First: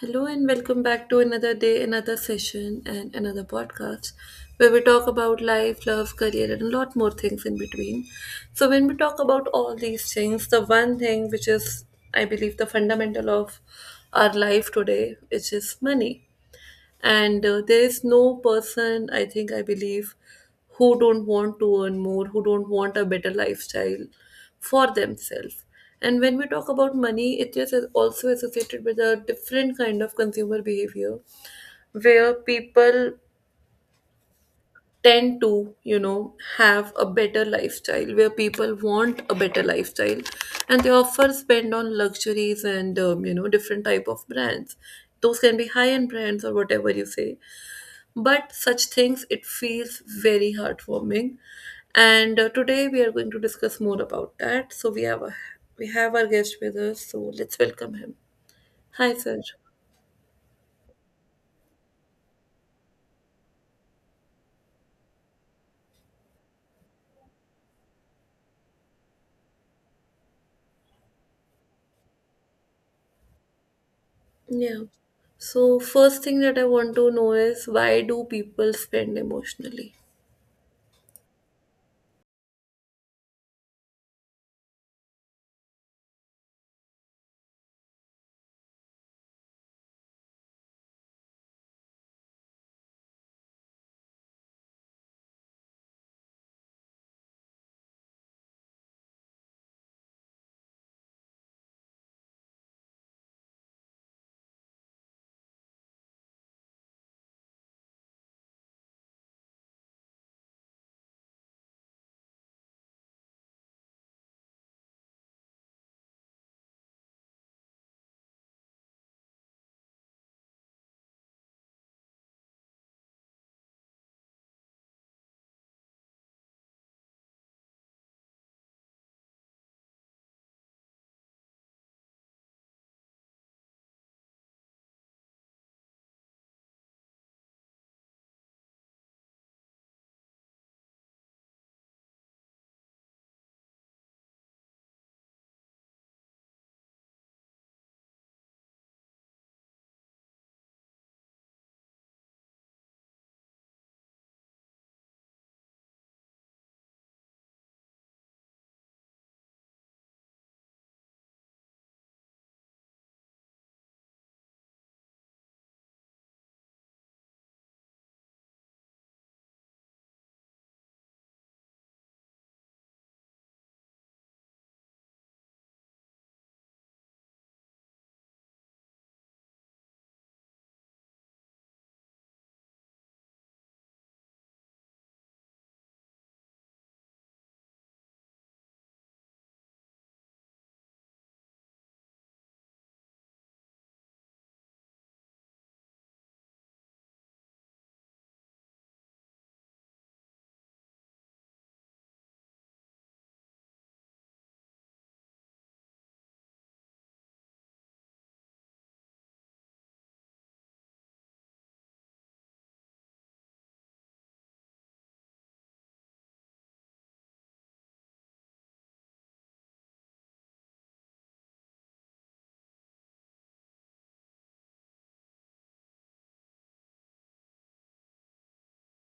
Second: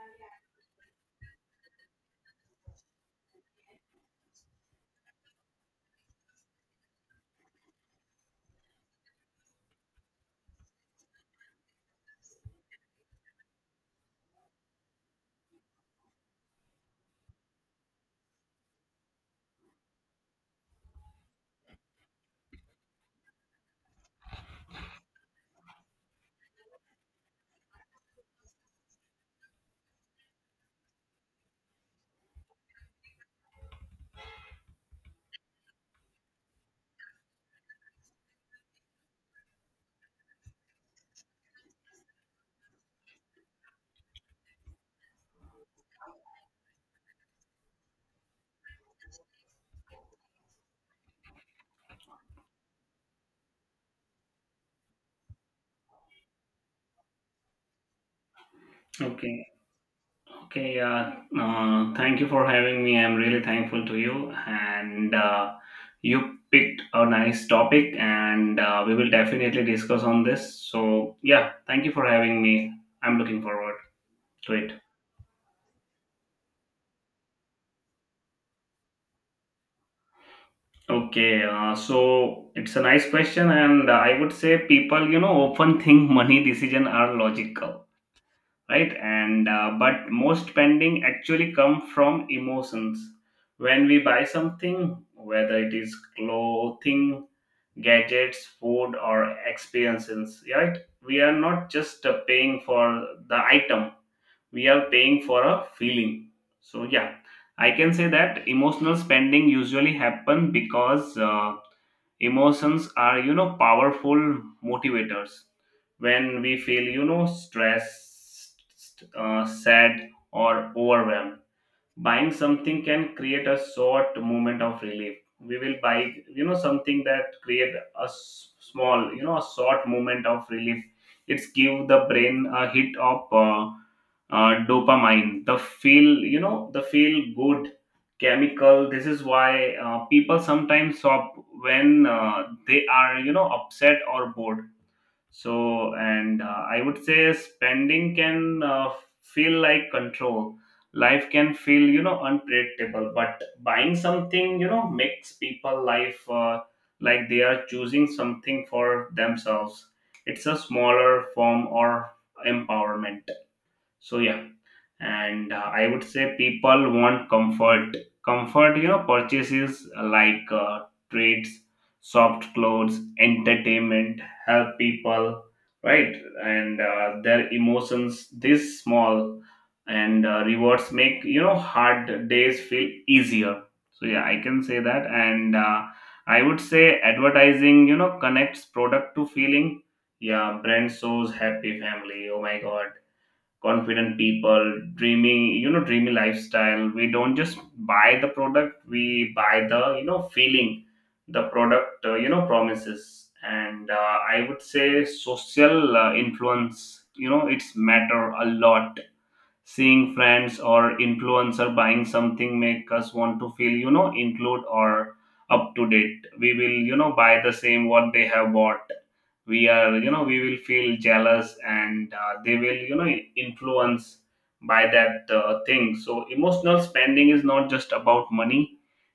Hello and welcome back to another day, another session, and another podcast where we talk about life, love, career, and a lot more things in between. So, when we talk about all these things, the one thing which is, I believe, the fundamental of our life today, which is money. And there is no person I think I believe who don't want to earn more, who don't want a better lifestyle for themselves. And when we talk about money, it is also associated with a different kind of consumer behavior where people tend to have a better lifestyle, where people want a better lifestyle. And they often spend on luxuries and different type of brands. Those can be high end brands or whatever you say, but such things it feels very heartwarming. And today we are going to discuss more about that, so we have our guest with us. So let's welcome him. Hi sir. Okay, okay, yeah. Thank you for having me. I'm really thankful to you, and you picked a nice topic, and we will definitely discuss on this. So, yeah, thank you for having me. I'm looking forward to it. Yeah, so first thing that I want to know is, why do people spend emotionally? Okay, so it's a nice question, and I would say people, you know, often think money decision are logical. Right, and but most spending actually come from emotions when we buy something, whether it is clothing, gadgets, food or experiences, right? We are not just paying for the item, we are paying for a feeling. So yeah, I can say that emotional spending usually happen because emotions are, you know, powerful motivators. When we feel, you know, stressed, sad or overwhelmed, buying something can create a short moment of relief. We will buy, you know, something that create a small, you know, a short moment of relief. It's give the brain a hit of dopamine, the feel, you know, the feel good chemical. This is why people sometimes shop when they are, you know, upset or bored. So and I would say spending can feel like control. Life can feel, you know, unpredictable, but buying something, you know, makes people life like they are choosing something for themselves. It's a smaller form or empowerment. So yeah, and I would say people want comfort. Comfort, you know, purchases like treats, soft clothes, entertainment help people, right? And their emotions, this small and rewards make, you know, hard days feel easier. So yeah, I can say that, and I would say advertising, you know, connects product to feeling. Yeah, brand shows happy family, oh my god, confident people, dreamy, you know, dreamy lifestyle. We don't just buy the product, we buy the, you know, feeling the product you know, promises. And I would say social influence, you know, it's matter a lot. Seeing friends or influencer buying something make us want to feel, you know, include or up to date. We will, you know, buy the same what they have bought. We are, you know, we will feel jealous, and they will, you know, influence by that thing. So emotional spending is not just about money,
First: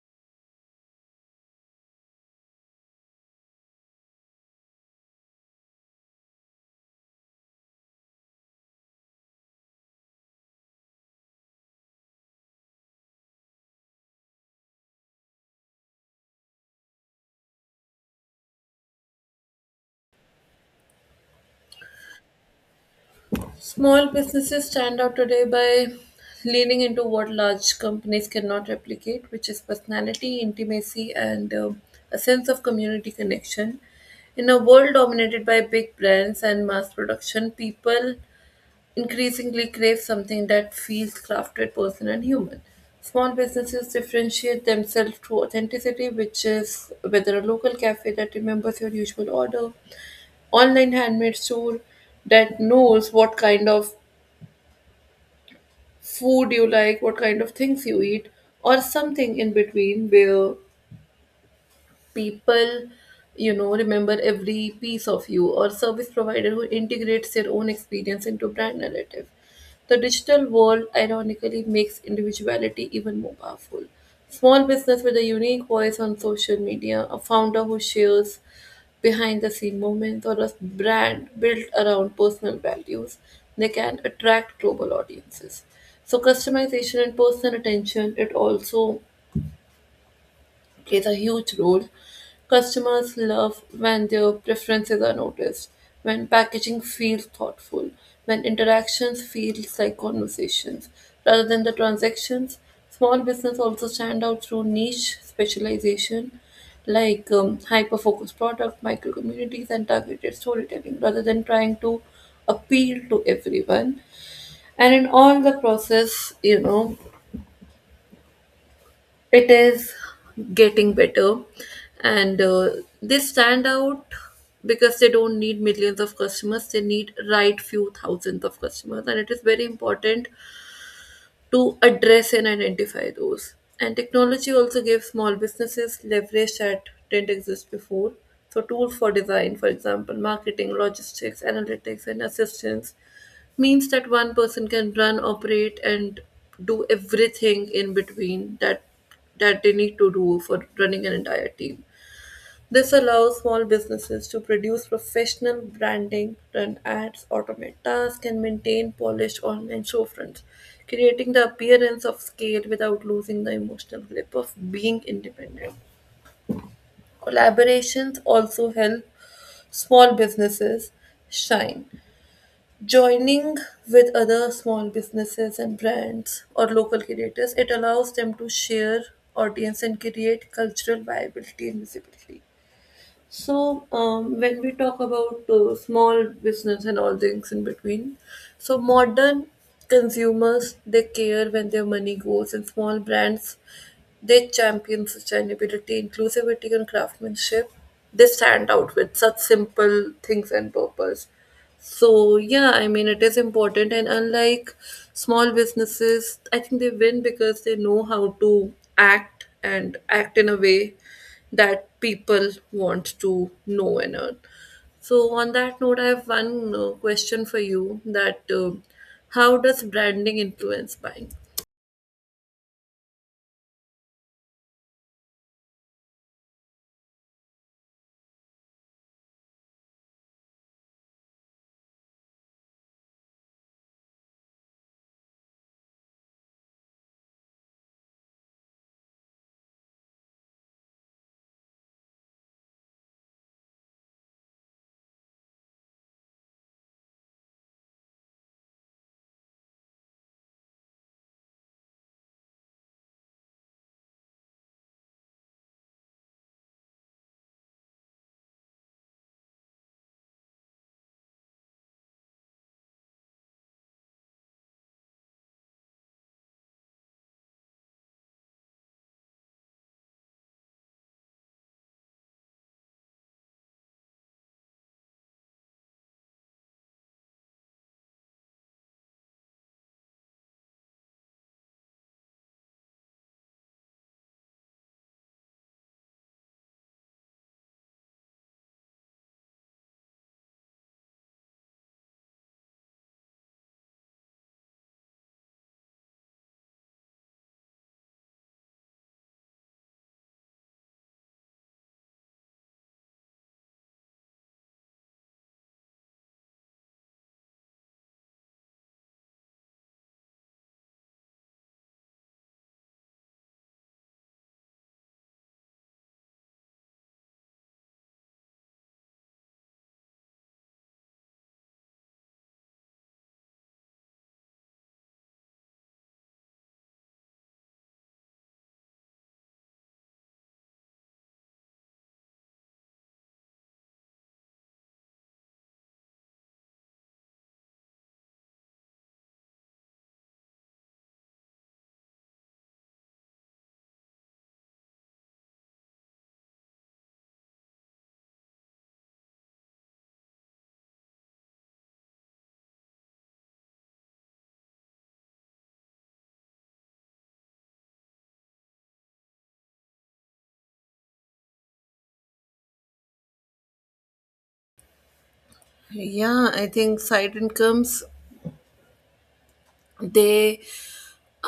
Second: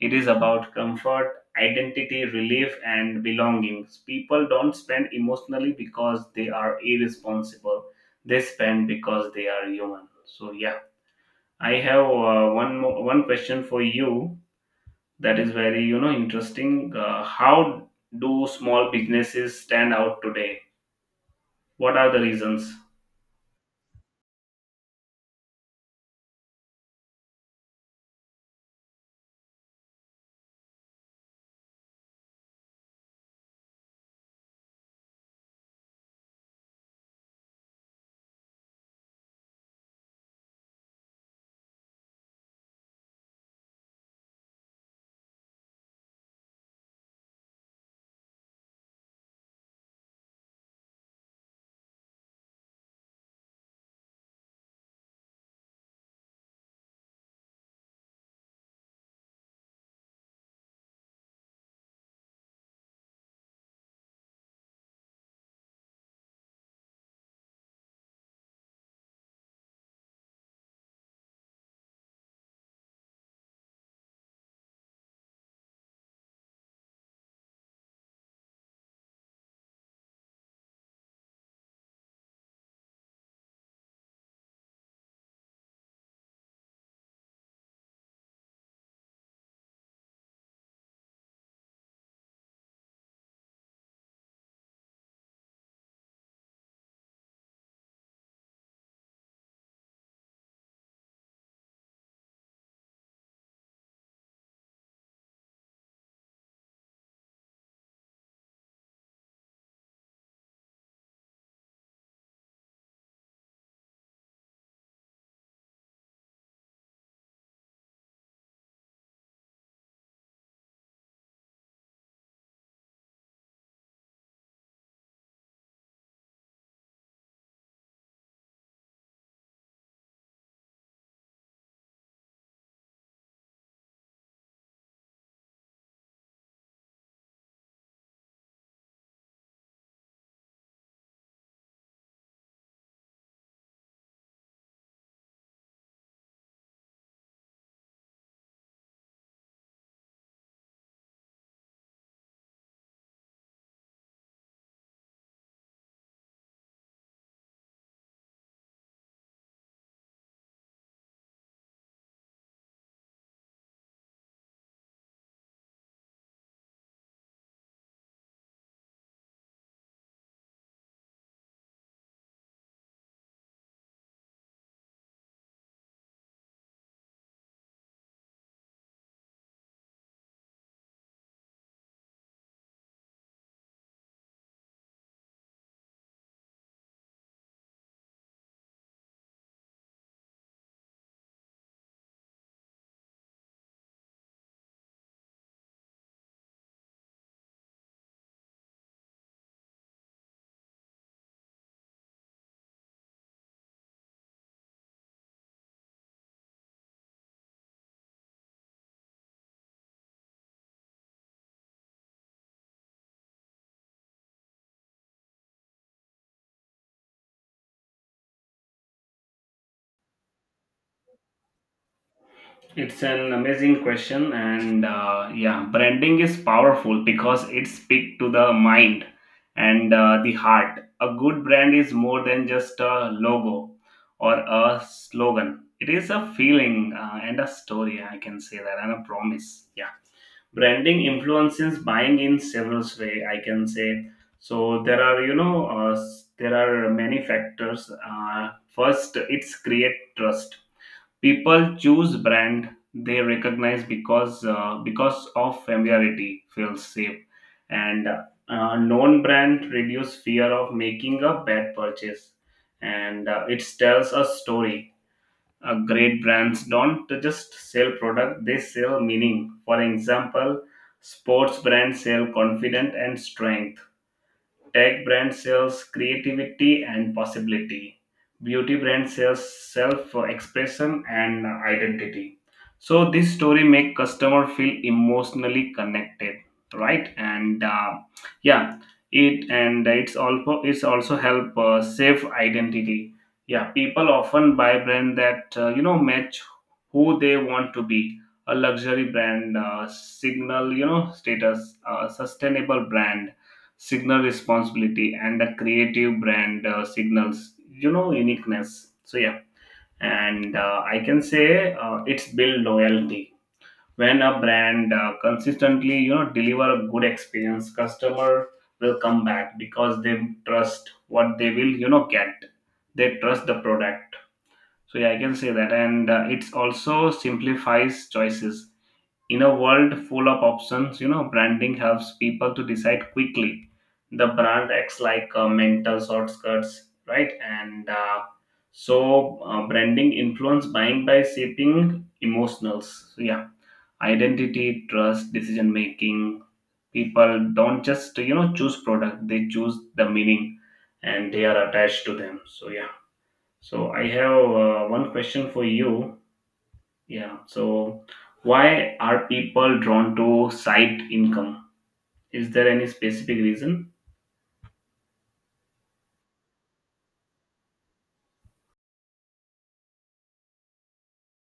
it is about comfort, identity, relief and belongings. People don't spend emotionally because they are irresponsible, they spend because they are human. So yeah, I have one question for you that is very, you know, interesting. Uh, how do small businesses stand out today? What are the reasons? Small businesses stand out today by leaning into what large companies cannot replicate, which is personality, intimacy, and a sense of community connection. In a world dominated by big brands and mass production, people increasingly crave something that feels crafted, personal, and human. Small businesses differentiate themselves through authenticity, which is whether a local cafe that remembers your usual order, online handmade store that knows what kind of food you like, what kind of things you eat, or something in between where people remember every piece of you, or service provider who integrates their own experience into brand narrative. The digital world ironically makes individuality even more powerful. Small business with a unique voice on social media, a founder who shares behind the scene moments, or a brand built around personal values, they can attract global audiences. So customization and personal attention, it also plays a huge role. Customers love when their preferences are noticed, when packaging feels thoughtful, when interactions feel like conversations rather than the transactions. Small business also stand out through niche specialization, like hyper focused product, micro communities, and targeted storytelling rather than trying to appeal to everyone. And in all the process, you know, it is getting better, and they stand out because they don't need millions of customers, they need right few thousands of customers, and it is very important to address and identify those. And technology also gives small businesses leverage that didn't exist before. So, tools for design, for example, marketing, logistics, analytics, and assistance means that one person can run, operate, and do everything in between that they need to do for running an entire team. This allows small businesses to produce professional branding, run ads, automate tasks, and maintain polished online storefronts, creating the appearance of scale without losing the emotional grip of being independent. Collaborations also help small businesses shine. Joining with other small businesses and brands or local creators, it allows them to share audience and create cultural viability and visibility. So, when we talk about small business and all things in between, so modern consumers they care when their money goes, and small brands they champion sustainability, inclusivity, and craftsmanship. They stand out with such simple things and purpose. So yeah, I mean it is important, and unlike small businesses, I think they win because they know how to act and act in a way that people want to know and earn. So on that note, I have one question for you, that how does branding influence buying? It's an amazing question, and yeah, branding is powerful because it speaks to the mind and the heart. A good brand is more than just a logo or a slogan, it is a feeling, and a story, I can say that, and a promise. Yeah, branding influences buying in several ways, I can say. So there are, you know, there are many factors. Uh, first, it's create trust. People choose brand they recognize because of familiarity feels safe, and known brand reduce fear of making a bad purchase. And it tells a story. Uh, great brands don't just sell product, they sell meaning. For example, sports brands sell confidence and strength. Tech brand sells creativity and possibility. Beauty brand sells self-expression and identity. So this story make customer feel emotionally connected, right? And yeah, it's also, it's also help save identity. Yeah, people often buy brand that you know match who they want to be. A luxury brand signal, you know, status, a sustainable brand signal responsibility and the creative brand signals, you know, uniqueness. So yeah, and I can say it's build loyalty. When a brand consistently, you know, deliver a good experience, customer will come back because they trust what they will, you know, get. They trust the product. So yeah, I can say that, and it's also simplifies choices. In a world full of options, you know, branding helps people to decide quickly. The brand acts like a mental shortcuts, right? And so, branding influence buying by shaping emotionals. So, yeah, identity, trust, decision making. People don't just, you know, choose product; they choose the meaning, and they are attached to them. So yeah. So I have one question for you. Yeah. So, why are people drawn to site income? Is there any specific reason? Yeah, I think side incomes, they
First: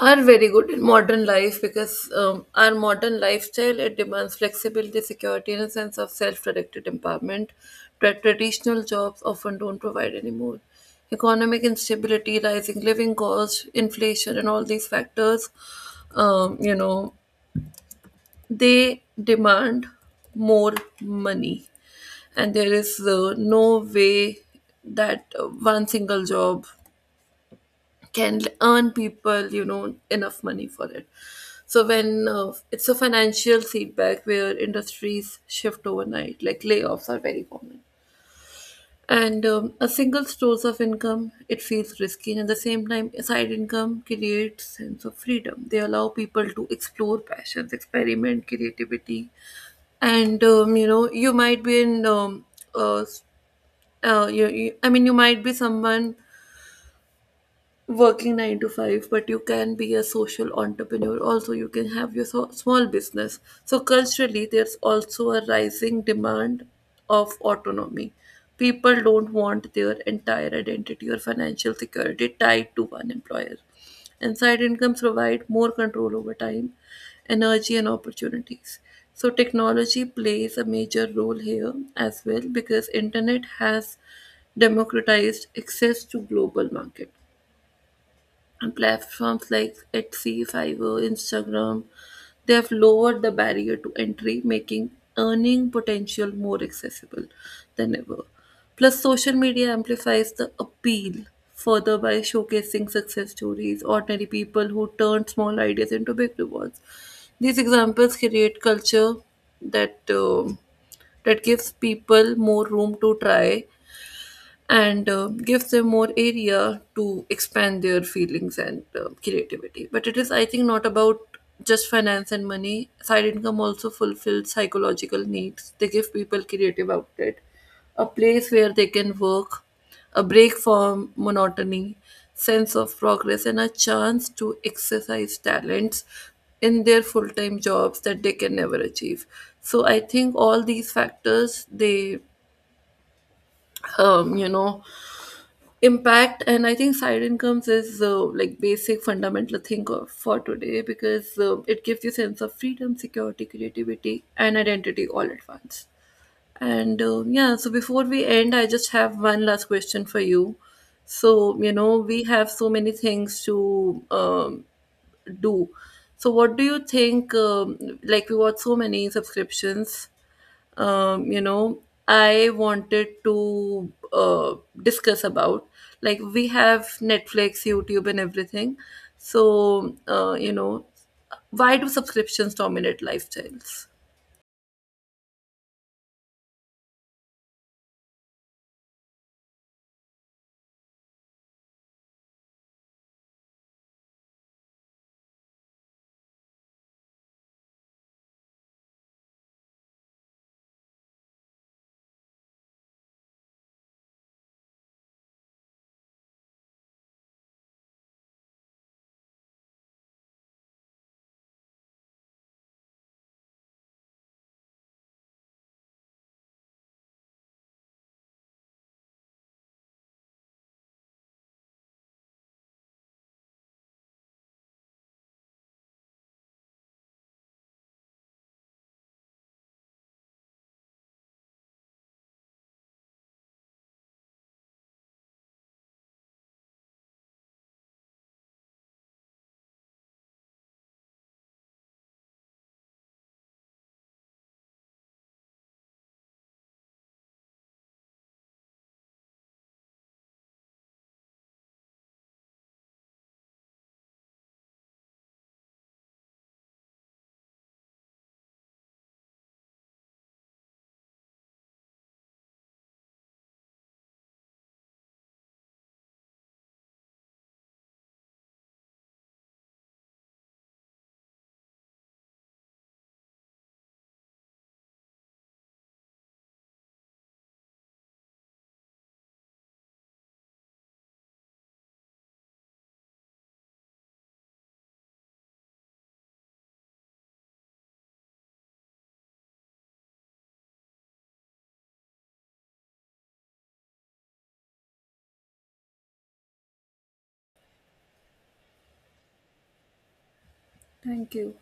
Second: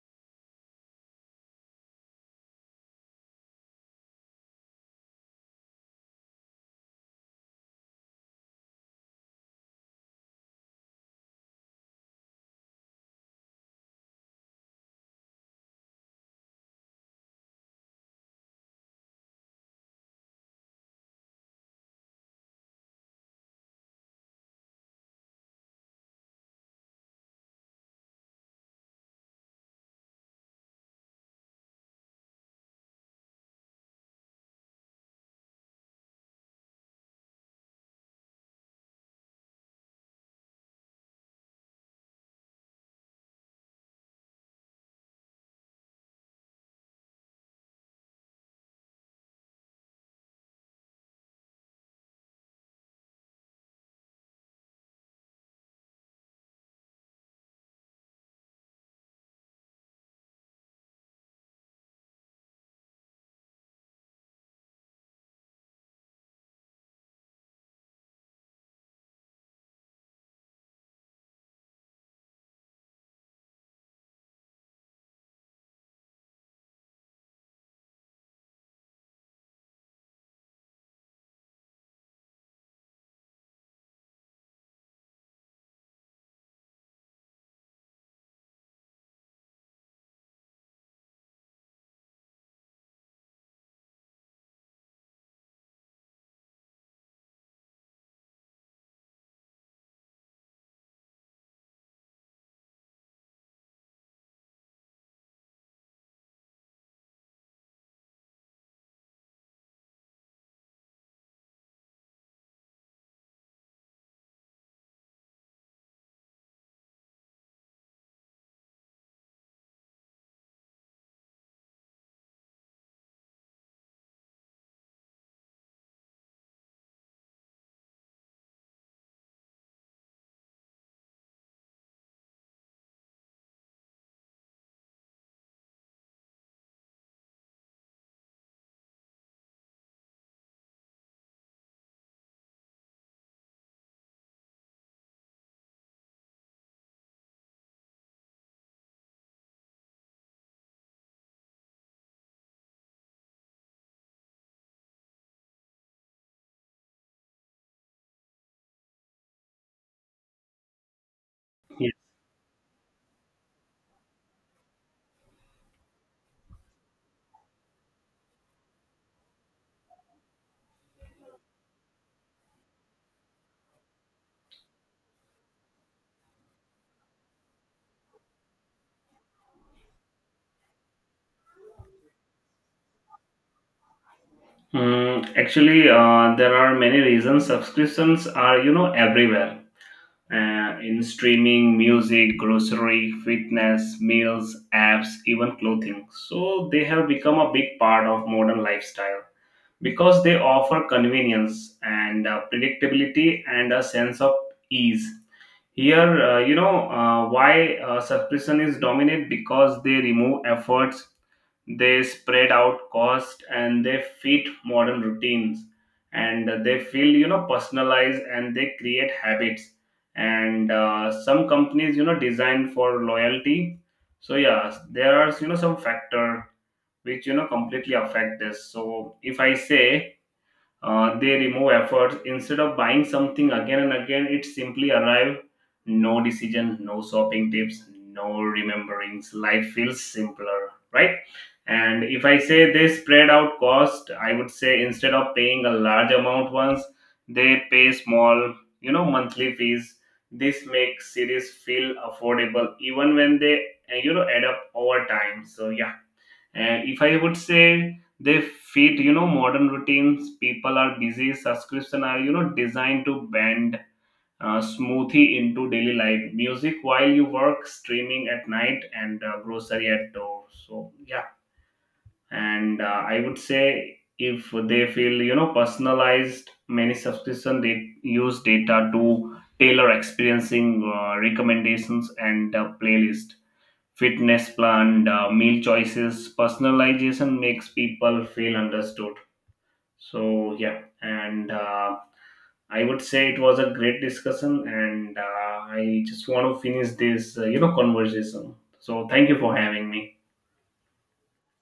are very good in modern life because our modern lifestyle it demands flexibility, security, and a sense of self-directed empowerment that traditional jobs often don't provide anymore. Economic instability, rising living costs, inflation, and all these factors, um, you know they demand more money. And there is no way that one single job can earn people enough money for it. So when it's a financial setback where industries shift overnight, like layoffs are very common, and a single source of income, it feels risky. And at the same time, a side income creates sense of freedom. They allow people to explore passions, experiment creativity, and you might be in uh, s- I mean, you might be someone working 9 to 5, but you can be a social entrepreneur also, you can have your small business. So culturally there's also a rising demand of autonomy. People don't want their entire identity or financial security tied to one employer, and side incomes provide more control over time, energy, and opportunities. So technology plays a major role here as well, because internet has democratized access to global market, and platforms like Etsy, Fiverr, Instagram, they have lowered the barrier to entry, making earning potential more accessible than ever. Plus, social media amplifies the appeal further by showcasing success stories, ordinary people who turn small ideas into big rewards. These examples create culture that um that gives people more room to try and gives them more area to expand their feelings and creativity. But it is, I think, not about just finance and money. Side income also fulfills psychological needs. They give people creative outlet, a place where they can work, a break from monotony, sense of progress, and a chance to exercise talents in their full-time jobs that they can never achieve. So I think all these factors, they um, you know impact. And I think side incomes is like basic fundamental thing for today, because it gives you sense of freedom, security, creativity, and identity all at once. And yeah, so before we end, I just have one last question for you. So Yeah. We have so many things to do. So what do you think, like we got so many subscriptions, um, you know, I wanted to discuss about. Like, we have Netflix, YouTube, and everything. So, why do subscriptions dominate lifestyles? Mm, actually, there are many reasons. Subscriptions are, you know, everywhere. In streaming, music, grocery, fitness, meals, apps, even clothing. So they have become a big part of modern lifestyle because they offer convenience and predictability and a sense of ease. Here, you know, why suppression is dominant because they remove efforts, they spread out cost, and they fit modern routines, and they feel, you know, personalized, and they create habits. And some companies, you know, design for loyalty. So yeah, there are, you know, some factor which, you know, completely affect this. So if I say they remove effort instead of buying something again and again. It simply arrive. No decision, no shopping tips, no rememberings. Life feels simpler, right? And if I say they spread out cost, I would say instead of paying a large amount once, they pay small, you know, monthly fees. This makes series feel affordable even when they, you know, add up over time. So yeah. And if I would say they fit, you know, modern routines, people are busy, subscription are, you know, designed to bend smoothie into daily life, music while you work, streaming at night, and grocery at door. So, yeah. And I would say if they feel, you know, personalized, many subscription they use data to tailor experiencing recommendations and playlist, fitness plan, meal choices. Personalization makes people feel understood. So yeah, and I would say it was a great discussion, and I just want to finish this, you know, conversation. So thank you for having me. Thank you.